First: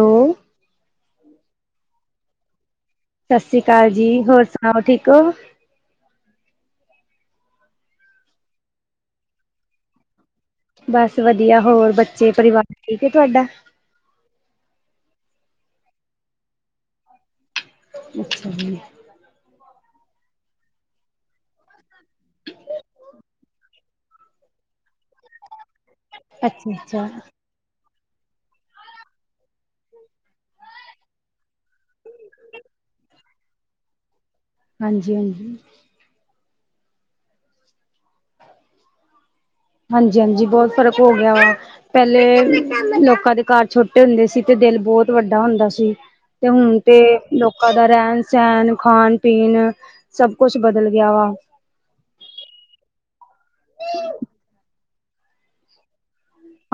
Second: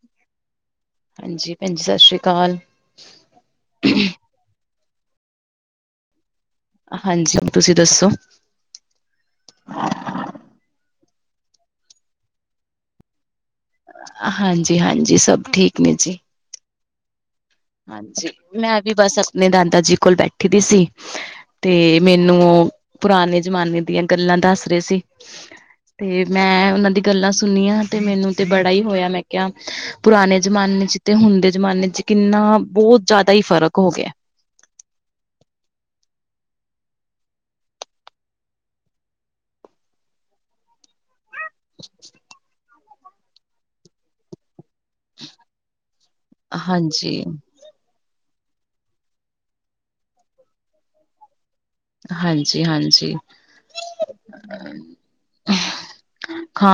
Hello ਹਾਂਜੀ ਭੈਣਜੀ, ਸਤਿ ਸ੍ਰੀ ਅਕਾਲ। ਸਤਿ ਸ਼੍ਰੀ ਅਕਾਲ ਜੀ, ਹੋਰ ਸੁਣਾਓ, ਠੀਕ ਓ? ਹਾਂਜੀ, ਤੁਸੀਂ ਦੱਸੋ? ਬਸ ਵਧੀਆ, ਹੋਰ ਬੱਚੇ, ਪਰਿਵਾਰ ਠੀਕ ਏ ਤੁਹਾਡਾ? ਹਾਂਜੀ-ਹਾਂਜੀ, ਸਭ ਠੀਕ ਨੇ ਜੀ। ਹਾਂਜੀ, ਅੱਛਾ ਜੀ ਮੈਂ ਵੀ ਬਸ ਆਪਣੇ ਦਾਦਾ ਜੀ ਕੋਲ ਬੈਠੀ ਦੀ ਸੀ। ਤੇ ਮੈਨੂੰ, ਉਹ ਪੁਰਾਣੇ ਜਮਾਨੇ ਦੀਆਂ ਗੱਲਾਂ ਦੱਸ ਰਹੇ ਸੀ। ਤੇ ਮੈਂ, ਅੱਛਾ ਉਹਨਾਂ ਦੀ ਅੱਛਾ ਗੱਲਾਂ ਸੁਣਨੀ ਆਂ, ਤੇ ਮੈਨੂੰ ਤੇ ਬੜਾ ਹੀ ਹੋਇਆ ਮੈਂ ਕਿਆ, ਪੁਰਾਣੇ ਜ਼ਮਾਨੇ'ਚ ਤੇ ਹੁਣ ਦੇ ਜ਼ਮਾਨੇ'ਚ ਕਿੰਨਾ ਬਹੁਤ ਜ਼ਿਆਦਾ ਈ ਫ਼ਰਕ ਹੋਗਿਆ। ਹਾਂਜੀ-ਹਾਂਜੀ। ਹਾਂਜੀ-ਹਾਂਜੀ ਬਹੁਤ ਫ਼ਰਕ ਹੋਗਿਆ ਵਾ, ਪਹਿਲੇ ਲੋਕਾ ਦੇ ਘਰ ਛੋਟੇ ਹੁੰਦੇ ਸੀ ਤੇ ਦਿਲ ਬਹੁਤ ਵੱਡਾ ਹੁੰਦਾ ਸੀ, ਤੇ ਹੁਣ ਤੇ ਹਾਂਜੀ ਲੋਕਾ ਦਾ ਰਹਿਣ-ਸਹਿਣ, ਖਾਣ-ਪੀਣ ਸਭ ਕੁਛ ਬਦਲ ਗਿਆ ਵਾ। ਹਾਂਜੀ-ਹਾਂਜੀ।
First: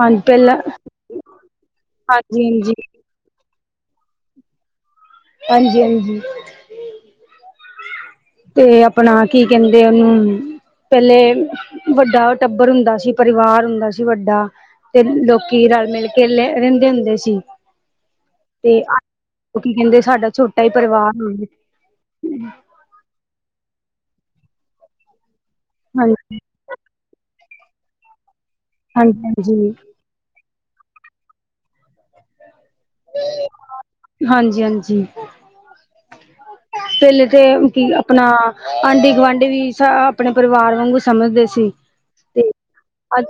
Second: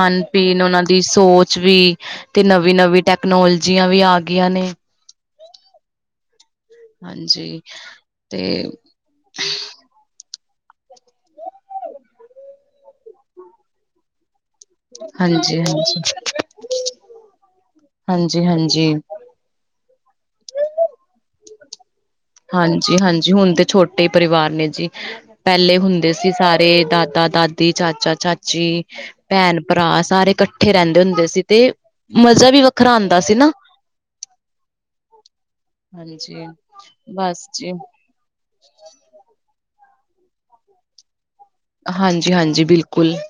ਹਾਂਜੀ ਪਹਿਲਾਂ ਉਹਨਾਂ ਦੀ ਸੋਚ ਵੀ, ਤੇ ਹਾਂਜੀ ਹਾਂਜੀ ਨਵੀ-ਨਵੀ ਟੈਕਨੋਲਜੀਆਂ ਵੀ ਆਗੀਆ ਨੇ। ਹਾਂਜੀ-ਹਾਂਜੀ। ਹਾਂਜੀ। ਤੇ ਅਪਣਾ, ਕੀ ਕਹਿੰਦੇ ਉਹਨੂੰ ਪਹਿਲੇ ਵੱਡਾ ਟੱਬਰ ਹੁੰਦਾ ਸੀ, ਪਰਿਵਾਰ ਹੁੰਦਾ ਸੀ ਵੱਡਾ। ਤੇ ਲੋਕੀ ਹਾਂਜੀ-ਹਾਂਜੀ, ਰਲ-ਮਿਲਕੇ ਲ, ਰਹਿੰਦੇ ਹੁੰਦੇ ਸੀ, ਤੇ ਹਾਂਜੀ-ਹਾਂਜੀ, ਉਹ ਕੀ ਕਹਿੰਦੇ, ਸਾਡਾ ਛੋਟਾ ਈ ਪਰਿਵਾਰ ਹੋ ਹਾਂਜੀ-ਹਾਂਜੀ, ਹੁਣ ਤੇ ਛੋਟੇ ਈ ਪਰਿਵਾਰ ਨੇ ਜੀ, ਪਹਿਲੇ ਹੁੰਦੇ ਹਾਂਜੀ ਸੀ ਸਾਰੇ ਦਾਦਾ ਦਾ ਦੀ, ਚਾਚਾ-ਚਾਚੀ, ਹਾਂਜੀ ਹਾਂਜੀ ਭੈਣ-ਭਰਾ ਸਾਰੇ ਇਕੱ ਇਕੱਠੇ ਰਹਿੰਦੇ ਹੁੰਦੇ ਸੀ ਤੇ, ਮਜ਼ਾ ਵੀ ਵੱਖਰਾ ਹੁੰਦਾ ਸੀ ਨਾ, ਹਾਂਜੀ ਹਾਂਜੀ ਹਾਂਜੀ। ਪਹਿਲੇ ਤੇ, ਬਸ ਜੀ ਕੀ ਆਪਣਾ ਆਂਢੀ-ਗੁਆਂਢੀ ਵੀ, ਸ ਆਪਣੇ ਪਰਿਵਾਰ ਵਾਂਗੂ ਸਮਝਦੇ ਸੀ। ਤੇ, ਹਾਂਜੀ-ਹਾਂਜੀ ਬਿਲਕੁਲ ਅੱਜ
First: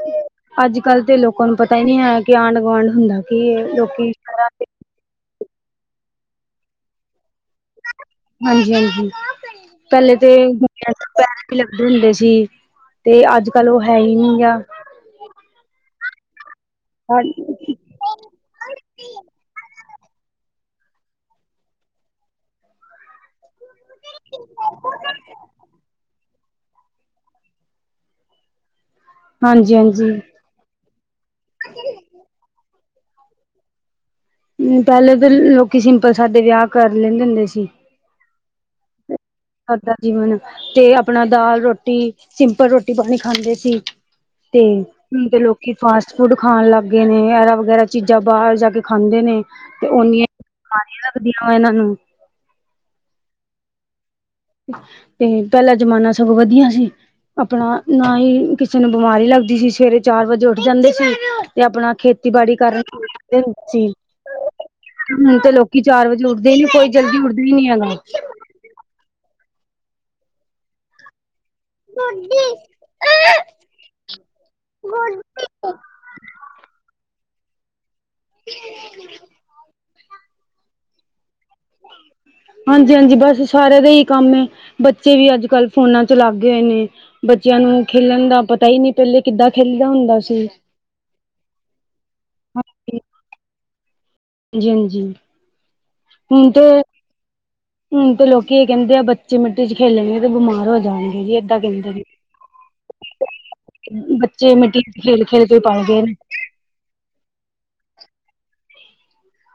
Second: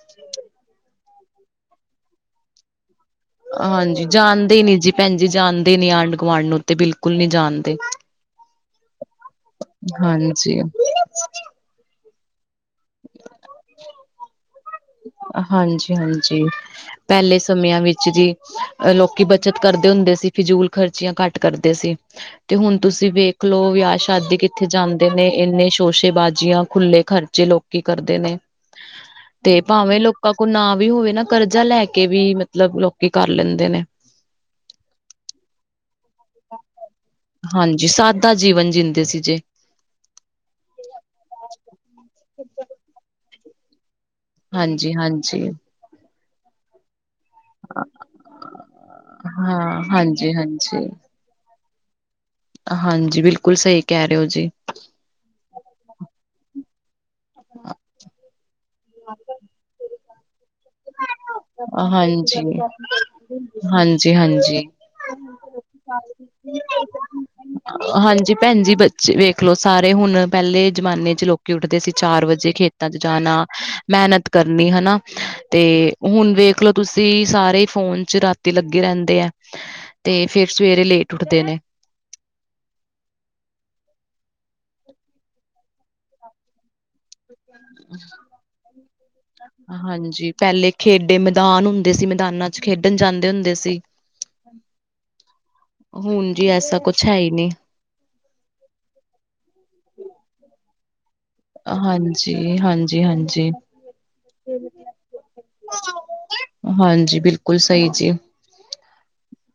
ਅੱਜ-ਕੱਲ ਤੇ ਲੋਕਾਂ ਨੂੰ ਪਤਾ ਈ ਨਹੀਂ ਹੈ ਕਿ, ਆਂਢ-ਗੁਆਂਢ ਹੁੰਦਾ ਕੀ ਹੈ। ਹਾਂਜੀ, ਲੋਕੀ ਸ਼ਹਿਰਾਂ ਜਾਣਦੇ ਈ ਤੇ ਨੀ ਜੀ ਭੈਣ ਜੀ, ਜਾਣਦੇ ਨੀ, ਆਂਢ-ਗੁਆਂਢ ਨੂੰ ਤੇ ਬਿਲ ਬਿਲਕੁਲ ਨੀ ਜਾਣਦੇ, ਹਾਂਜੀ-ਹਾਂਜੀ ਪਹਿਲੇ ਤੇ ਹਾਂਜੀ। ਗੁੰਡਿਆਂ ਦੇ ਪੈਰ ਵੀ ਲੱਗਦੇ ਹੁੰਦੇ ਸੀ, ਤੇ ਅੱਜ-ਕੱਲ ਉਹ ਹੈਹੀ ਨਹੀਂ ਗਾ। ਹਾਂਜੀ-ਹਾਂਜੀ, ਪਹਿਲੇ ਹਾਂਜੀ-ਹਾਂਜੀ। ਸਮਿਆਂ ਵਿ ਜੀ, ਅ ਲੋਕੀ ਬਚਤ ਕਰਦੇ ਹੁੰਦੇ ਸੀ, ਫਿਜ਼ੂਲ ਖ਼ਰਚੀਆਂ ਘੱਟ ਕਰਦੇ ਸੀ। ਤੇ ਹੁਣ ਤੁਸੀਂ ਵੇਖਲੋ, ਵਿਆਹ-ਸ਼ਾਦੀ ਕਿੱਥੇ ਜਾਂਦੇ ਨੇ ਇੰਨੇ ਸ਼ੋਸ਼ੇਬਾਜ਼ੀਆਂ, ਖੁੱਲੇ ਖਰਚੇ ਲੋਕ ਕੀ ਕਰਦੇ ਨੇ। ਤੇ ਭਾਵੇਂ ਲੋਕਾਂ ਕੋਲ ਨਾ ਵੀ ਹੋਵੇ ਨਾ ਕਰਜ਼ਾ ਲੈਕੇ ਵੀ, ਮਤਲਬ ਲੋਕੀ ਕਰ ਲੈਂਦੇ ਨੇ। ਪਹਿਲੇ ਤੇ ਲੋਕੀ, ਸਿੰਪਲ-ਸਾਦੇ ਵਿਆਹ ਕਰ ਲੈਂਦੇ ਹੁੰਦੇ ਸੀ। ਦਾ ਜੀਵਨ ਜੀਂਦੇ ਸੀ ਜੇ। ਸਾਦਾ ਜੀਵਨ, ਤੇ ਅਪਣਾ ਦਾਲ-ਰੋਟੀ, ਸਿੰਪਲ ਰੋਟੀ-ਪਾਣੀ ਖਾਂਦੇ ਸੀ। ਤੇ, ਹਾਂਜੀ ਹੁਣ ਤੇ ਹਾਂਜੀ ਲੋਕੀ ਫਾਸਟ-ਫੂਡ ਖਾਣ ਲੱਗ ਗਏ ਨੇ, ਐਰਾ-ਵਗੈਰਾ ਚੀਜ਼ਾਂ ਬਾਹਰ ਜਾਕੇ ਖਾਂਦੇ ਨੇ, ਹਾਂ ਤੇ ਉਨੀਆ ਹਾਂਜੀ ਹਾਂਜੀ ਦੀਆ ਇਹਨਾਂ ਨੂੰ। ਹਾਂਜੀ, ਬਿਲਕੁਲ ਸਈ ਕੈਅ ਰਏ ਓ ਜੀ। ਤੇ ਪੈਹਲਾਂ ਜਮਾਨਾ ਸਗੋਂ ਵਦੀਆ ਸੀ। ਆਪਣਾ ਨਾ ਈ ਕਿਸੇ ਨੂੰ ਬਿਮਾਰੀ ਲੱਗਦੀ ਸੀ। ਸਵੇਰੇ ਚਾਰ ਵਜੇ ਉੱਠ ਜਾਂਦੇ ਸੀ। ਤੇ ਆਪਣਾ ਖੇਤੀਬਾੜੀ ਹਾਂਜੀ, ਕਰਦੇ ਸੀ। ਹਾਂਜੀ, ਹਾਂਜੀ। ਹੁਣ ਤੇ ਲੋਕੀ ਚਾਰ ਵਜੇ ਉੱਠਦੇ ਈ ਨੀ ਕੋਈ ਜਲਦੀ ਉੱਡਦਾ ਈ ਨੀ ਹੈਗਾ। ਹਾਂਜੀ ਭੈਣ ਜੀ, ਬੱਚੇ ਵੇਖਲੋ ਸਾਰੇ ਹੁਣ ਪੈਹਲੇ ਜ਼ਮਾਨੇ ਚ ਲੋਕੀ। ਉੱਠਦੇ ਸੀ ਚਾਰ ਵਜੇ, ਖੇਤਾਂ ਚ ਜਾਨਾ, ਮੇਹਨਤ ਕਰਨੀ ਹੈਨਾ ਤੇ। ਹੁਣ ਵੇਖਲੋ ਤੁਸੀਂ ਸਾਰੇ ਈ ਫੋਨ ਚ ਰਾਤੀ ਲੱਗੇ ਰੈਹੰਦੇ ਐ। ਤੇ ਫੇਰ ਸਵੇਰੇ ਲੇਟ ਉਠਦੇ ਨੇ। ਹਾਂਜੀ-ਹਾਂਜੀ ਬਸ ਸਾਰੇ ਦਾ ਏਈ ਕੰਮ ਐ। ਬੱਚੇ ਵੀ ਅੱਜ-ਕੱਲ ਫੋਨਾਂ ਚ ਲਾੱਗੇ ਹੋਏ ਨੇ, ਬੱਚਿਆਂ ਨੂੰ ਖੇਲਣ ਦਾ ਪਤਾ ਈ ਨੀ। ਪੈਹਲੇ ਕਿੱਦਾਂ ਖੇਲੀਦਾ ਹੁੰਦਾ ਹਾਂਜੀ ਸੀ? ਪਹਿਲੇ ਖੇਡੇ ਮੈਦਾਨ ਹੁੰਦੇ ਸੀ, ਮੈਦਾਨਾਂ ਚ ਖੇਡਣ ਜਾਂਦੇ ਹੁੰਦੇ ਸੀ। ਹਾਂਜੀ-ਹਾਂਜੀ ਹੁਣ ਜੀ, ਐਸਾ ਕੁਛ ਹੈ ਈ ਨੀ। ਹੁਣ ਤੇ ਲੋਕੀ ਏਹ ਕੈਹੰਦੇ ਆ, ਬੱਚੇ ਮਿੱਟੀ ਚ ਖੇਲਣਗੇ ਤੇ ਬਿਮਾਰ ਹੋ ਜਾਣਗੇ ਜੀ। ਕਹਿੰਦੇ ਨੇ। ਹਾਂਜੀ, ਹਾਂਜੀ-ਹਾਂਜੀ। ਬੱਚੇ ਮਿੱਟੀ ਚ ਖੇਲ-ਖੇਲ ਕੇ ਪਲ ਗੇਨ। ਹਾਂਜੀ ਬਿਲਕੁਲ ਸਈ ਜੀ।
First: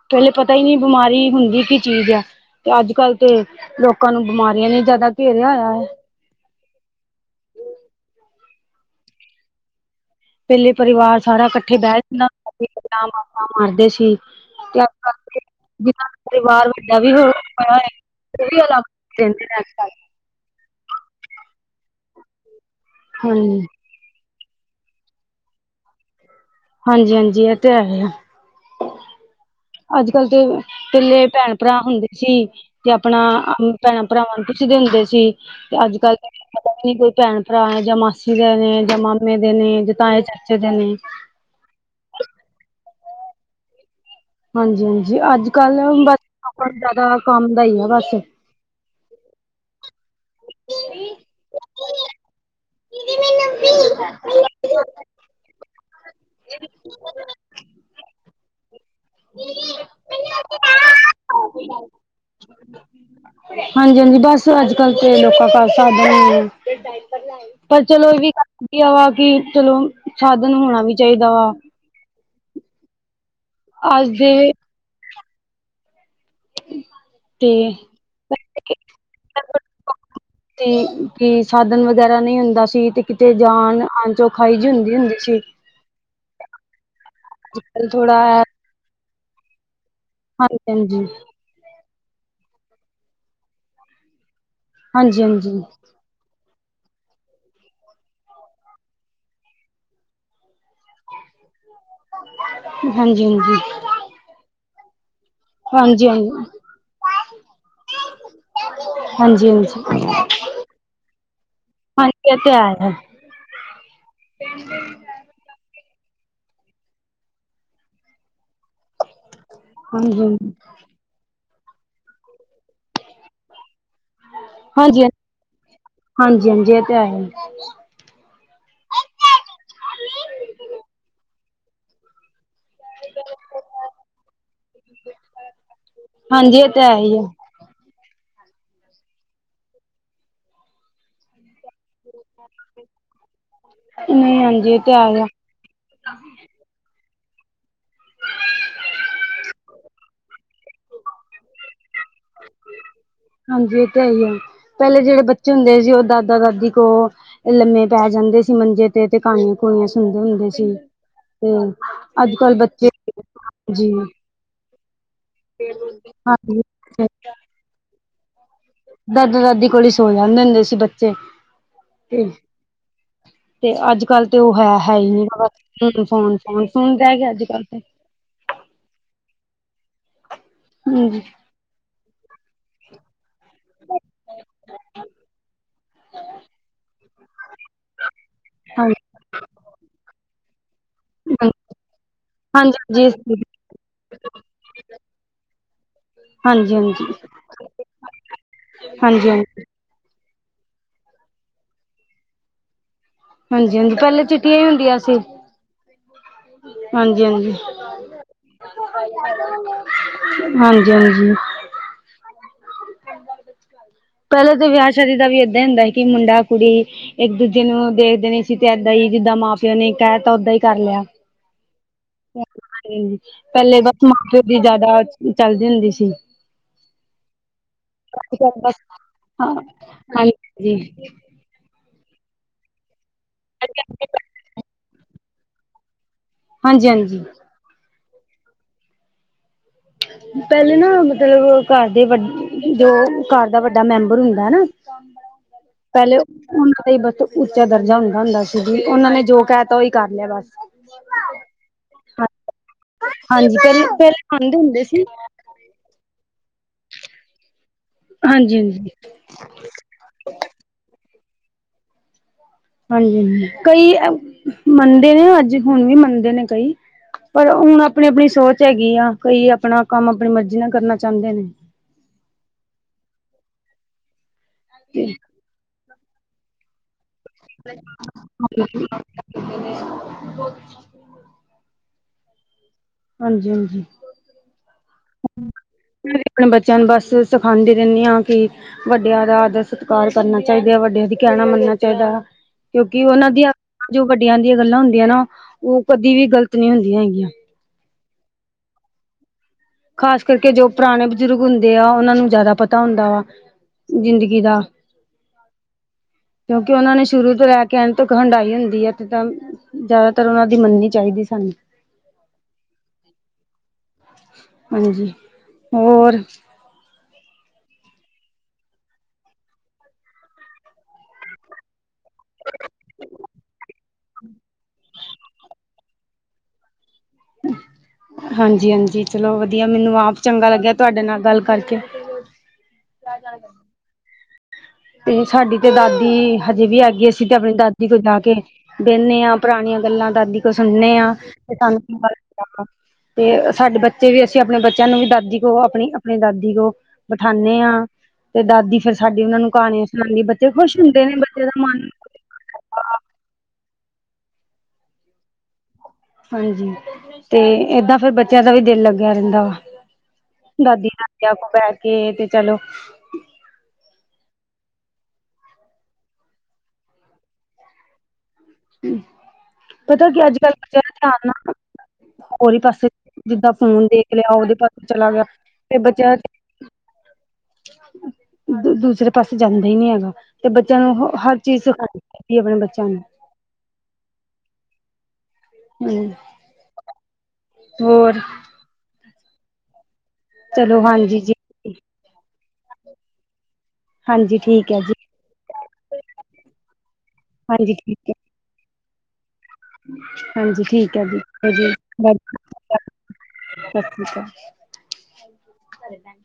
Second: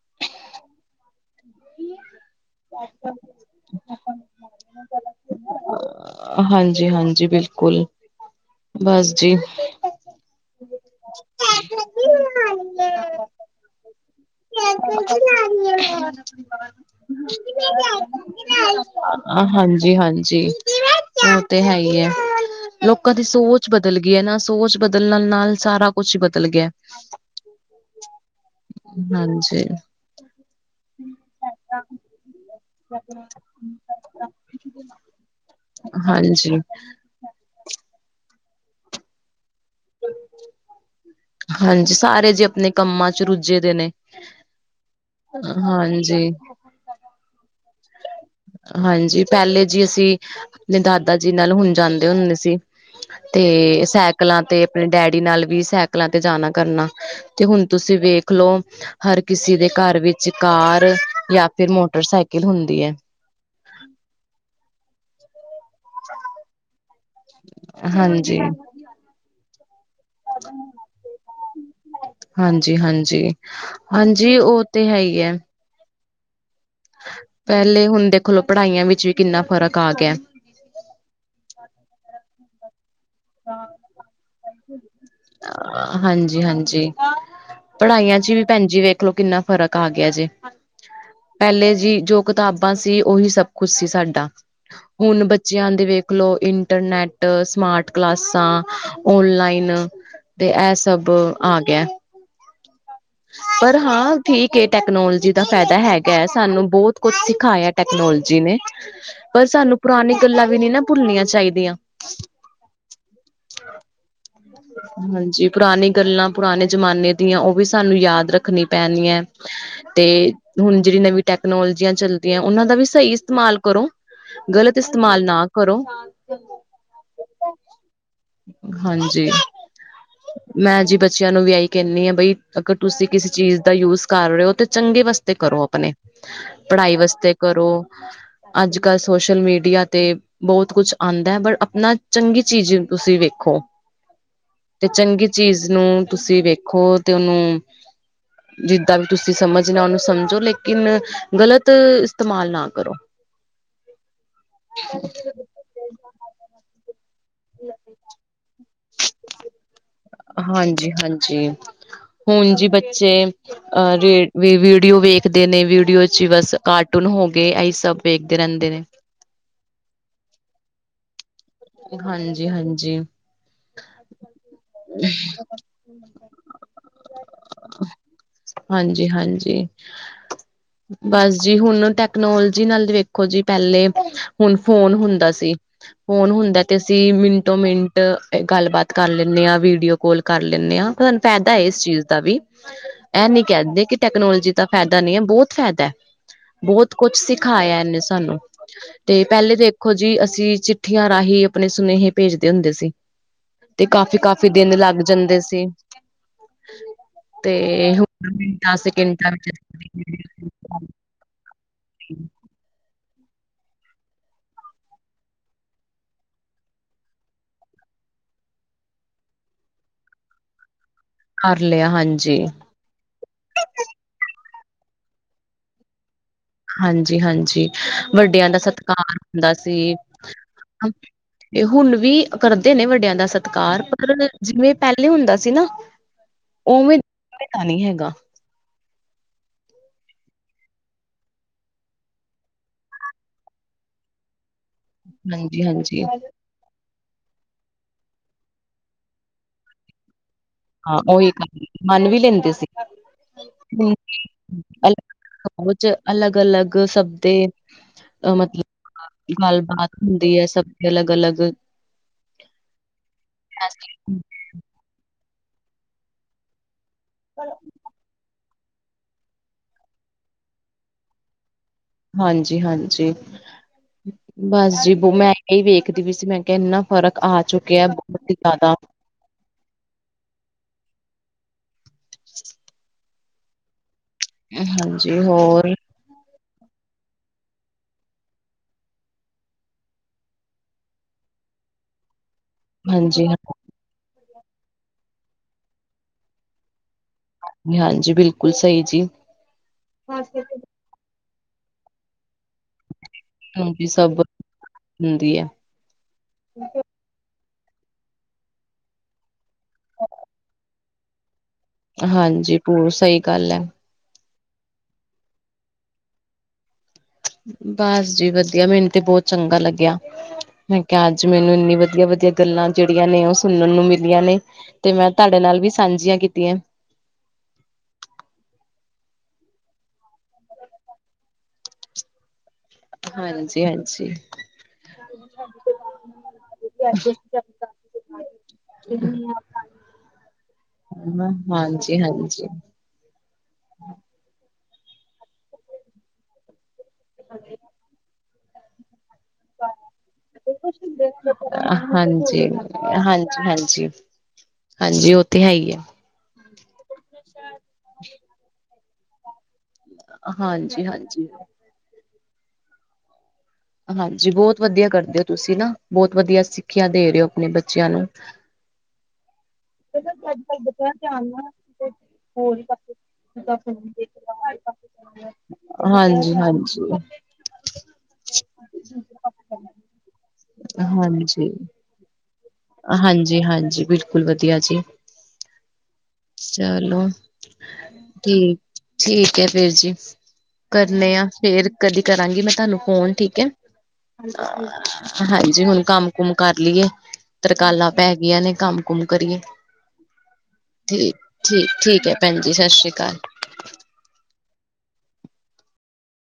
ਪੈਹਲੇ ਪਤਾ ਈ ਨੀ, ਬਿਮਾਰੀ ਹੁੰਦੀ ਕੀ ਚੀਜ਼ ਐ। ਤੇ ਅੱਜ-ਕੱਲ ਤੇ, ਲੋਕਾਂ ਨੂੰ ਬਿਮਾਰੀਆਂ ਨੇ ਜਆਦਾ ਘੇਰਿਆ ਹੋਇਆ ਐ। ਹਾਂਜੀ-ਹਾਂਜੀ ਬਿਲਕੁਲ, ਬਸ ਜੀ। ਪੈਹਲੇ ਪਰਿਵਾਰ ਸਾਰਾ ਇਕੱਠੇ ਬੈ ਨਾ, ਲਾਂ ਮਾਂ ਮਾਰਦੇ ਸੀ। ਤੇ ਅਜ-ਕਲ ਜੇ ਪਰਿਵਾਰ ਵੱਡਾ ਵੀ ਹੋ ਹੋਇਆ, ਓਹ ਵੀ ਅਲੱਗ ਰਹਿੰਦੇ ਨੇ ਅੱਜ ਕੱਲ ਹਾਂਜੀ-ਹਾਂਜੀ, ਓਹ ਤੇ ਹੈ ਈ ਐ, ਲੋਕਾਂ ਦੀ ਹਾਂਜੀ ਸੋਚ ਬਦ ਬਦਲ ਗਈ ਐਨਾ, ਸੋਚ ਬਦਲਣ ਨਾਲ, ਸਾਰਾ ਕੁਛ ਈ ਬਦਲ ਗੇਆ। ਹਾਂਜੀ-ਹਾਂਜੀ, ਏਹ ਤੇ ਹੈਐ। ਹਾਂਜੀ। ਅੱਜ-ਕਲ ਤੇ ਪੈਹਲੇ ਭੈਣ ਭਰਾ ਹੁੰਦੇ ਸੀ। ਤੇ ਆਪਣਾ ਭੈਣਾਂ-ਭਰਾਵਾਂ ਨੂੰ ਪੁੱਛਦੇ ਹੁੰਦੇ ਸੀ, ਤੇ ਅੱਜ ਕੱਲ ਹਾਂਜੀ ਪਤਾ ਵੀ ਨੀ ਕੋਈ ਭੈਣ ਭਰਾ ਜਾਂ ਮਾਸੀ ਦੇ ਨੇ, ਜਾਂ ਮਾਮੇ ਦੇ ਨੇ, ਜਾਂ ਤਾਏ-ਚਾਚੇ ਦੇ ਨੇ। ਹਾਂਜੀ, ਸਾਰੇ ਜੀ ਆਪਣੇ ਕੰਮਾਂ ਚ ਰੁੱਝੇ ਦੇ ਨੇ। ਹਾਂਜੀ-ਹਾਂਜੀ, ਅੱਜ-ਕੱਲ ਬਸ ਹਾਂਜੀ ਆਪ ਜ਼ਿਆਦਾ ਕੰਮ ਦਾ ਈ ਆ ਬਸ। ਹਾਂਜੀ, ਪੈਹਲੇ ਜੀ ਅਸੀਂ ਦਾਦਾ ਜੀ ਨਾਲ ਹੁਣ ਜਾਂਦੇ ਹੁੰਦੇ ਸੀ। ਤੇ ਸਾਈਕਲਾਂ ਤੇ ਆਪਣੇ ਡੈਡੀ ਨਾਲ ਵੀ ਸਾਈਕਲਾਂ ਤੇ ਜਾਣਾ ਕਰਨਾ। ਤੇ ਹੁਣ ਤੁਸੀਂ ਵੇਖ ਦੇਖਲੋ, ਹਰ ਕਿਸੇ ਦੇ ਘਰ ਵਿੱਚ ਕਾਰ ਯਾ ਫਿਰ ਮੋਟਰਸਾਈਕਲ ਹੁੰਦੀ ਐ। ਹਾਂਜੀ-ਹਾਂਜੀ, ਬਸ ਅੱਜ-ਕੱਲ ਤੇ ਲੋਕਾਂ ਘਾਰ ਸਾਬ ਪਰ ਚਲੋ, ਏਹ ਵੀ ਹਾਂਜੀ, ਕਰਦੀ ਆ ਵਾ ਕਿ ਚਲੋ ਸਾਧਨ ਹੋਣਾ ਵੀ ਚਾਹੀਦਾ ਵਾ। ਹਾਂਜੀ-ਹਾਂਜੀ, ਅੱਜ ਹਾਂਜੀ, ਦੇ ਓਹ ਤੇ ਹੈ ਈ ਐ। ਹੂੰ। ਪੈਹਲੇ ਹੁਣ ਦੇਖ ਲਵੋ, ਪੜ੍ਹਾਈਆਂ ਵਿੱਚ ਵੀ ਕਿੰਨਾ ਫ਼ਰਕ ਆ ਗੇਆ। ਤੇ ਕੀ ਸਾਧਨ ਵਗੈਰਾ ਨਈ ਹੁੰਦਾ ਸੀ ਤੇ ਕਿਤੇ ਜਾਨ-ਆਣ ਚੋ ਖਾਈ ਜਿ ਹੁੰਦੀ-ਹੁੰਦੀ ਸੀ। ਹਾਂਜੀ, ਹਾਂਜੀ, ਅੱਜ-ਕੱਲ ਥੋੜਾ ਪੜ੍ਹਾਈਆਂ ਚ ਵੀ ਭੈਣਜੀ ਵੇਖਲੋ, ਕਿੰਨਾ ਫ਼ਰਕ ਆ ਗਿਆ ਜੇ। ਹਾਂਜੀ-ਹਾਂਜੀ, ਪੈਹਲੇ ਜੀ ਜੋ, ਕਤਾਬਾਂ ਸੀ, ਉਹੀ ਸਭ ਕੁਛ ਸੀ ਸਾਡਾ। ਹੁਣ ਹਾਂਜੀ-ਹਾਂਜੀ, ਬੱਚਿਆਂ ਦੇ ਵੇਖ ਲੋ ਇੰਟਰਨੈਟ ਸਮਾਰਟ ਕਲਾਸਾਂ ਓਨਲਾਈਨ ਤੇ ਐ ਸਭ ਆ ਗਿਆ। ਹਾਂਜੀ, ਹਾਂਜੀ। ਪਰ ਹਾਂ, ਠੀਕ ਏ ਟੈਕਨੋਲੋਜੀ ਦਾ ਫਾਇਦਾ ਹੈਗਾ ਐ। ਹਾਂਜੀ-ਹਾਂਜੀ, ਸਾਨੂੰ ਬੋਤ ਕੁਛ ਸਿਖਾਇਆ ਟੈਕਨੋਲੋਜੀ ਨੇ। ਪਰ ਸਾਨੂੰ ਹਾਂਜੀ-ਹਾਂਜੀ, ਪੁਰਾਣੀ ਗੱਲਾਂ ਵੀ ਨਈ ਨਾਂ ਭੁੱਲਣੀਆਂ ਚਾਈਦੀਆਂ। ਏ ਤੇ ਏਇ। ਹਾਂਜੀ। ਪੁਰਾਣੀ ਗੱਲਾਂ, ਪੁਰਾਣੇ ਜਮਾਨੇ ਦੀਆਂ ਓ ਵੀ ਸਾਨੂੰ ਯਾਦ ਰੱਖਣੀ ਪੈਣੀ ਐ। ਤੇ ਹਾਂਜੀ-ਹਾਂਜੀ, ਹੁਣ ਜੇੜੀ ਨਵੀਂ ਟੈਕਨੋਲੋਜੀਆਂ ਚੱਲਦੀਆਂ। ਓਨਾਂ ਦਾ ਵੀ ਸਈ ਇਸਤੇਮਾਲ ਕਰੋ। ਗਲਤ ਹਾਂਜੀ-ਹਾਂਜੀ, ਇਸਤੇਮਾਲ ਨਾ ਕਰੋ। ਹਾਂਜੀ-ਹਾਂਜੀ ਇਹ ਤੇ ਹੈ। ਹੀ, ਹਾਂਜੀ। ਮੈਂ ਜੀ ਬੱਚਿਆਂ ਨੂੰ ਵੀ ਆਈ ਕੈਣੀ ਆ, ਬਈ ਅਗਰ ਤੁਸੀਂ ਕਿਸੇ ਚੀਜ਼ ਦਾ ਯੂਜ ਕਰ ਰੇ ਓ, ਤੇ ਚੰਗੇ ਵਾਸਤੇ ਕਰੋ ਅਪਣੇ, ਹਾਂਜੀ ਇਹ ਤੇ ਪੜ੍ਹਾਈ ਹੈ ਹੀ ਆ, ਵਸਤੇ ਕਰੋ। ਅੱਜ-ਕਲ ਸੋਸ਼ਲ ਮੀਡੀਆ ਤੇ ਬੋਤ ਕੁੱਛ ਆਂਦਾ ਐ। ਪਰ ਆਪਣਾ ਚੰਗੀ ਚੀਜ਼ ਤੁਸੀਂ ਵੇਖੋ। [inaudible] ਤੇ ਹੀ ਆ। ਚੰਗੀ ਚੀਜ਼ ਨੂੰ ਤੁਸੀਂ ਵੇਖੋ ਤੇ ਓਨੂੰ ਜਿੱਦਾਂ ਵੀ ਤੁਸੀਂ ਸਮਝਨਾਂ ਓਨੂੰ ਸਮਝੋ। ਲੇਕਿਨ ਗਲਤ ਹਾਂਜੀ ਏ ਤੇ ਹੈ ਈ ਐ ਪੈਲੇ ਜੇੜੇ ਬੱਚ ਹੁੰਦੇ ਸੀ, ਓ ਦਾਦਾ ਦਾਦੀ ਕੋ ਲੰਮੇ ਪੈ ਜਾਂਦੇ ਸੀ ਮੰਜੇ ਤੇ, ਤੇ ਕਾਣੀਆਂ ਕੂਨੀਆਂ ਸੁਣਦੇ ਹੁੰਦੇ ਸੀ। ਹਾਂਜੀ ਹਾਂਜੀ ਤੇ ਅੱਜ-ਕਲ ਬੱਚੇ, ਜੀ। ਵੀ ਵੀਡੀਓ ਵੇਖਦੇ ਨੇ, ਵੀਡੀਓ ਚ ਬਸ ਹਾਂਜੀ ਕਾਰਟੂਨ ਹੋ ਗੇ ਏਈ ਸਭ ਵੇਖਦੇ ਰੈਂਦੇ ਨੇ। ਦਾਦਾ, ਦਾਦੀ ਕੋਲ ਈ ਸੋ ਜਾਂਦੇ ਹੁੰਦੇ ਸੀ, ਬੱਚੇ। ਤੇ ਹਾਂਜੀ, ਹਾਂਜੀ। ਤੇ ਅੱਜ-ਕਲ ਤੇ ਓ ਹੈ ਹੈ ਈ ਨੀਂ। ਫੋਨ, ਫੋਨ ਫੂਨ ਰੈ ਗਿਆ ਅੱਜ-ਕਲ ਤੇ। ਹਾਂਜੀ ਹਾਂਜੀ, ਹਾਂਜੀ ਬਸ। ਜੀ ਹੁਣ ਟੈਕਨੋਲੋਜੀ ਨਾਲ ਵੇਖੋ ਜੀ। ਪੈਲੇ ਹੁਣ ਫੋਨ ਹੁੰਦਾ ਸੀ, ਫੋਨ ਹੁੰਦਾ ਤੇ ਅਸੀਂ ਮਿੰਟੋ-ਮਿੰਟ ਗੱਲਬਾਤ ਹਾਂਜੀ ਕਰ ਲੈਂਣੇ ਆਂ, ਵੀਡੀਓ ਕਾੱਲ ਕਰ ਲੈਣੇ ਆਂ। ਤਾਨੂੰ ਫੈਦਾ ਐ, ਇਸ ਚੀਜ਼ ਦਾ ਵੀ। ਹਾਂਜੀ ਹਾਂਜੀ ਐ ਨੀਂ ਕੈਂਦੇ ਕਿ ਟੈਕਨੋਲੋਜੀ ਦਾ ਫੈਦਾ ਨੀਂ ਐ, ਬੋਤ ਫੈਦਾ। ਹਾਂਜੀ ਹਾਂਜੀ ਬੋਹਤ ਕੁਛ ਸਿਖਾਇਆ ਇਨੇਂ ਸਾਨੂੰ। ਤੇ ਹਾਂਜੀ ਹਾਂਜੀ ਪੈਲੇ ਤੇ ਦੇਖੋ ਜੀ, ਅਸੀਂ ਚਿੱਠੀਆਂ ਰਾਹੀਂ ਆਪਣੇ ਸੁਨੇਹੇ ਭੇਜਦੇ ਹੁੰਦੇ ਸੀ। ਹਾਂਜੀ ਤੇ ਹਾਂਜੀ ਕਾਫੀ, ਪਹਿਲੇ ਕਾਫੀ ਚਿੱਠੀਆਂ ਹੀ ਦਿਨ ਹੁੰਦੀਆਂ ਲੱਗ ਜਾਂਦੇ ਸੀ। ਹਾਂਜੀ ਹਾਂਜੀ ਤੇ ਹੁਣ ਮਿੰਟਾਂ ਸਕਿੰਟਾਂ ਵਿੱਚ ਹਾਂਜੀ ਹਾਂਜੀ [unintelligible] ਠੀ ਪੈਲੇ ਤਾਂ ਵਿਆਹ ਸ਼ਾਦੀ ਦਾ ਵੀ ਏਦਾਂ ਈ ਹੁੰਦਾ ਸੀ ਕਿ ਮੁੰਡਾ ਕੁੜੀ ਇੱਕ ਦੂਜੇ ਨੂੰ ਦੇਖਦੇ ਨੀਂ ਸੀ ਤੇ ਏਦਾਂ ਈ ਜਿੱਦਾਂ ਮਾਂ-ਪਿਓ ਨੇ ਕੈਅ ਤਾਂ ਓਦਾਂ ਈ ਕਰ ਲਿਆ। ਕਰ ਲਿਆ, ਹਾਂਜੀ। ਪੈਲੇ ਬਸ, ਮਾਂ-ਪਿਓ ਦੀ ਜਿਆਦਾ ਚੱਲਦੀ ਹੁੰਦੀ ਸੀ। ਹਾਂਜੀ, ਹਾਂਜੀ। ਵੱਡਿਆਂ ਦਾ ਸਤਿਕਾਰ ਹਾਂ ਹੁੰਦਾ ਸੀ। ਹਾਂਜੀ [unintelligible] ਤੇ ਹੁਣ ਵੀ ਕਰਦੇ ਨੇ ਵੱਡਿਆਂ ਦਾ ਸਤਿਕਾਰ। ਪਰ ਜਿਵੇਂ ਪੈਲੇ ਹੁੰਦਾ ਸੀ ਨਾ ਹਾਂਜੀ ਓਵੇਂ, ਹਾਂਜੀ ਓਵੇ ਦਾ ਨ੍ਹੀਂ ਹੈਗਾ। ਹ ਪੈਲੇ ਨਾਂ ਮਤਲਬ, ਘਰ ਦੇ ਵਡ ਜੋ ਘਰ ਦਾ ਵੱਡਾ ਮੈਂਬਰ ਹੁੰਦਾ ਨਾ ਕੰਮ ਬੜਾ ਹੁੰਦਾ ਹਾਂਜੀ-ਹਾਂਜੀ ਪਹਿਲੇ ਹਾਂ ਓ ਉਹਨਾਂ ਦਾ ਈ ਬਸ ਉੱਚਾ ਦਰਜਾ ਹੁੰਦਾ ਹੁੰਦਾ ਸੀ ਜ ਉਹਨਾਂ ਨੇ ਜੋ ਕਹਿ ਤਾਂ ਉਹੀ ਕਰ ਲਿਆ ਬਸ ਹਾਂ ਉਹੀ ਗਾ ਮਨ ਵੀ ਲੈਂਦੇ ਸੀ ਹਾਂਜੀ ਪਹਿਲੇ ਪਹਿਲੇ ਮੰਨਦੇ ਹੁੰਦੇ ਸੀ ਕੁਝ ਐ ਅਲੱਗ ਅਲੱਗ ਸਭ ਤੇ ਏ ਹਾਂਜੀ ਹਾਂਜੀ ਗੱਲਬਾਤ ਹੁੰਦੀ ਐ ਸਭ ਤੇ ਅਲੱਗ ਅਲੱਗ ਹਾਂਜੀ ਹਾਂਜੀ ਕਈ ਮੰਨਦੇ ਨੇ ਅੱਜ ਹੁਣ ਵੀ ਮੰਨਦੇ ਨੇ ਕਈ ਪਰ ਉਣ ਆਪਣੀ ਆਪਣੀ ਸੋਚ ਹੈਗੀ ਆ ਕਈ ਆਪਣਾ ਕੰਮ ਆਪਣੀ ਮਰਜ਼ੀ ਨਾਲ ਕਰਨਾ ਚਾਹੁੰਦੇ ਨੇ ਹਾਂਜੀ ਹਾਂਜੀ ਬਸ ਜੀ ਤੇ ਬੋ ਮੈਂ ਇਹੀ ਵੇਖਦੀ ਪਈ ਸੀ ਮੈਂ ਕੇ ਇੰਨਾ ਫ਼ਰਕ ਆ ਚੁੱਕਿਆ ਬਹੁਤ ਹੀ ਤਾਆਦਾ ਹਾਂਜੀ ਹਾਂਜੀ ਹਾਂਜੀ ਹਾਂਜੀ ਹੋਰ ਆ ਮੈਂ ਵੀ ਆਪਣੇ ਬੱਚਿਆਂ ਨੂੰ ਬਸ ਸਿਖਾਦੀ ਰਹਿੰਣੀ ਈ ਕਿ ਵੱਡਿਆਂ ਦਾ ਆਦਰ ਸਤਿਕਾਰ ਕਰਨਾ ਚਾਹੀਦਾ ਹੈ ਵੱਡਿਆਂ ਦੀ ਕਹਿਣਾ ਮੰਨਣਾ ਚਾਹੀਦਾ ਆ ਕਿਉਂਕਿ ਉਹਨਾਂ ਦੀਆਂ ਜੋ ਵੱਡੀਆਂ ਦੀਆਂ ਗੱਲਾਂ ਹੁੰਦੀਆਂ ਨਾ ਉਹ ਕਦੀ ਵੀ ਗ਼ਲਤ ਨਹੀਂ ਹੁੰਦੀਆਂ ਹੈਗੀਆਂ ਹਾਂਜੀ ਹਾਂਜੀ ਬਿਲਕੁਲ ਸਹੀ ਜੀ ਖ਼ਾਸ ਕਰਕੇ ਜੋ ਪੁਰਾਣੇ ਬਜ਼ੁਰਗ ਹੁੰਦੇ ਆ ਉਹਨਾਂ ਨੂੰ ਜ਼ਿਆਦਾ ਪਤਾ ਹੁੰਦਾ ਵਾ ਹਾਂਜੀ ਸਭ ਜ਼ਿੰਦਗੀ ਦਾ ਹੁੰਦੀ ਹੈ ਕਿਉਂਕਿ ਉਹਨਾਂ ਨੇ ਸ਼ੁਰੂ ਤੋਂ ਲੈ ਕੇ ਕਹਿਣ ਤਕ ਹੰਡਾਈ ਹੁੰਦੀ ਆ ਤੇ ਚਲ ਜ਼ਿਆਦਾਤਰ ਉਹਨਾਂ ਦੀ ਮੰਨਨੀ ਚਾਹੀਦੀ ਸਾਨੂੰ ਹਾਂਜੀ ਬੂਤ ਸਹੀ ਗੱਲ ਐ ਹਾਂਜੀ ਔਰ ਬਸ ਜੀ ਵਧੀਆ ਮੈਨੂੰ 'ਤੇ ਬਹੁਤ ਚੰਗਾ ਲੱਗਿਆ ਮੈਂ ਕਿਹਾ ਅੱਜ ਮੈਨੂੰ ਇੰਨੀ ਵਧੀ ਵਧੀਆ-ਵਧੀਆ ਗੱਲਾਂ ਜਿਹੜੀਆਂ ਨੇ ਉਹ ਸੁਣਨ ਨੂੰ ਮਿਲੀਆਂ ਨੇ ਏ ਤੇ ਮੈਂ ਤਾਡੇ ਨਾਲ ਵੀ ਸਾਂਝੀਆਂ ਕੀਤੀ ਐਂ ਹੂ ਹਾਂਜੀ ਹਾਂਜੀ ਚਲੋ ਵਧੀਆ ਮੈਨੂੰ ਆਪ ਚੰਗਾ ਲੱਗਿਆ ਤੁਹਾਡੇ ਨਾਲ ਗੱਲ ਕਰਕੇ ਹਾਂਜੀ ਹਾਂਜੀ ਤੇ ਸਾਡੀ ਤੇ ਲਾਠੀ ਈ ਹਜੇ ਵੀ ਹੈਗੀ ਅਸੀਂ ਤੇ ਆਪਣੀ ਦਾਦੀ ਕੋ ਜਾ ਕੇ ਬਹਿੰਨੇ ਆਂ ਪੁਰਾਣੀਆਂ ਗੱਲਾਂ ਦਾਦੀ ਕੋ ਸੁਣਨੇ ਆਂ ਹਾਂਜੀ ਤੇ ਸਾਨੂੰ ਹਾਂਜੀ ਚੰਗਾ ਹਾਂਜੀ ਲਗਦਾ ਵਾ ਤੇ ਸਾਡੇ ਬੱਚੇ ਵੀ ਅਸੀਂ ਆਪਣੇ ਬੱਚਿਆਂ ਨੂੰ ਵੀ ਦਾਦੀ ਕੋ ਆਪਣੀ ਆਪਣੀ ਦਾਦੀ ਉ ਬਠਾਨੇ ਆਂ ਤੇ ਦਾਦੀ ਫੇਰ ਸਾਡੀ ਉਹਨਾਂ ਨੂੰ ਕਹਾਣੀਆਂ ਸੁਣਾਉਂਦੀ ਬੱਚੇ ਖੁਸ਼ ਹੁੰਦੇ ਨੇ ਬੱਚੇ ਦਾ ਮਨ ਹਾਂਜੀ ਹਾਂਜੀ ਹਾਂਜੀ ਹਾਂਜੀ ਉਹ ਤੇ ਹੈ ਈ ਐ ਹਾਂਜੀ ਤੇ ਏਦਾਂ ਫੇਰ ਬੱਚਿਆਂ ਦਾ ਵੀ ਦਿਲ ਲੱਗਿਆ ਰਹਿੰਦਾ ਵਾ ਹਾਂਜੀ ਦਾਦੀ ਹਾਂਜੀ ਨਾਕਿਆਂ ਕੋੋ ਬਹਿ ਕੇ ਤੇ ਚਲੋ ਹਾਂਜੀ ਬਹੁਤ ਵਧੀਆ ਕਰਦੇ ਓ ਤੁਸੀਂ ਨਾ ਬਹੁਤ ਵਧੀਆ ਸਿੱਖਿਆ ਦੇ ਰਹੇ ਓ ਆਪਣੇ ਬੱਚਿਆਂ ਨੂੰ ਹੂ ਆ ਜਦੋ ਕੋਈ ਅੱਜਕਲ ਬੱਚਿਆਂ ਦਾ ਧਿਆਨ ਨਾਲ ਦੇ ਹੋਰ ਈ ਪਾਸੇ ਜਿੱਦਾਂ ਫੋਨ ਦੇਖ ਲਿਆ ਉਹਦੇ ਪਾਸੇ ਚਲਾ ਗਿਆ ਫਿਰ ਬੱਚਿਆਂ ਦਾ ਹਾਂਜੀ ਹਾਂਜੀ ਧਿ ਦੂ ਦੂਸਰੇ ਪਾਸੇ ਜਾਂਦਾ ਈ ਨਹੀਂ ਹੈਗਾ ਤੇ ਬੱਚਿਆਂ ਨੂੰ ਹਰ ਚੀਜ਼ ਸਿਖਾਉ ਕੀ ਬਣੇ ਏ ਦਾ ਹਾਂਜੀ ਹਾਂਜੀ ਬਿਲਕੁਲ ਵਧੀਆ ਜੀ ਹੂ ਚਲੋ ਠੀਕ ਠੀਕ ਐ ਫੇਰ ਜੀ ਚਲੋ ਕਰਨੇ ਹਾਂਜੀ ਆਂ ਜੀ ਫੇਰ ਕਦੀ ਕਰਾਂਗੀ ਮੈਂ ਤੁਹਾਨੂੰ ਫੋਨ ਠੀਕ ਐ ਹਾਜੀ ਹਾਂਜੀ ਅ ਠੀਕ ਹੈ ਜੀ ਅ ਅ ਹਾਂਜੀ ਹੁਣ ਕੰਮ ਕੁਮ ਕਰ ਲੀਏ ਹਾਂਜੀ ਤਰਕਾਲਾਂ ਠੀਕ ਪੈ ਹੈ ਗਈਆਂ ਨੇ ਕੰਮ-ਕੁਮ ਕਰੀਏ। ਹਾਂਜੀ ਹੈ ਠੀਕ, ਜੀ ਜੀ ਠੀਕ ਠੀਕ ਹੈ ਭੈਣ ਜੀ ਸਤਿ ਸ੍ਰੀ ਅਕਾਲ। ਸਤਿ ਸ਼੍ਰੀ ਅਕਾਲ।